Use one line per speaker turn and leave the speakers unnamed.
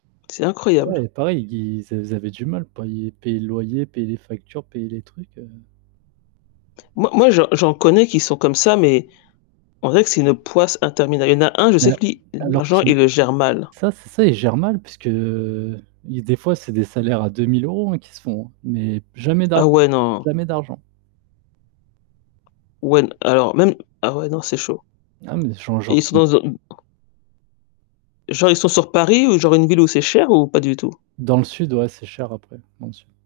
C'est incroyable.
Ouais, heu, pareil, ils ils a- avaient du mal à payer payer le loyer, payer les factures, payer les trucs, heu
Moi moi, j'en j'en connais qui sont comme ça, mais on dirait que c'est une poisse intermina il y en a un, je
Ouais,
sais que lui,
alors
l'argent, il
qui
le gère mal.
ça, c'est ça, ils gèrent mal puisque ils des fois c'est des salaires à 2000 € hein, qu'ils se font, hein mais jamais
Ah
d'argent,
ouais, non.
jamais d'argent.
Ouais, n alors même ah ouais, non c'est chaud.
Ah mais, j'en
Et
j'en
ils sont
conn
dans un m Genre, ils sont sur Paris ou genre une ville où c'est cher ou pas du tout?
Dans le sud ouais, c'est cher après dans le sud.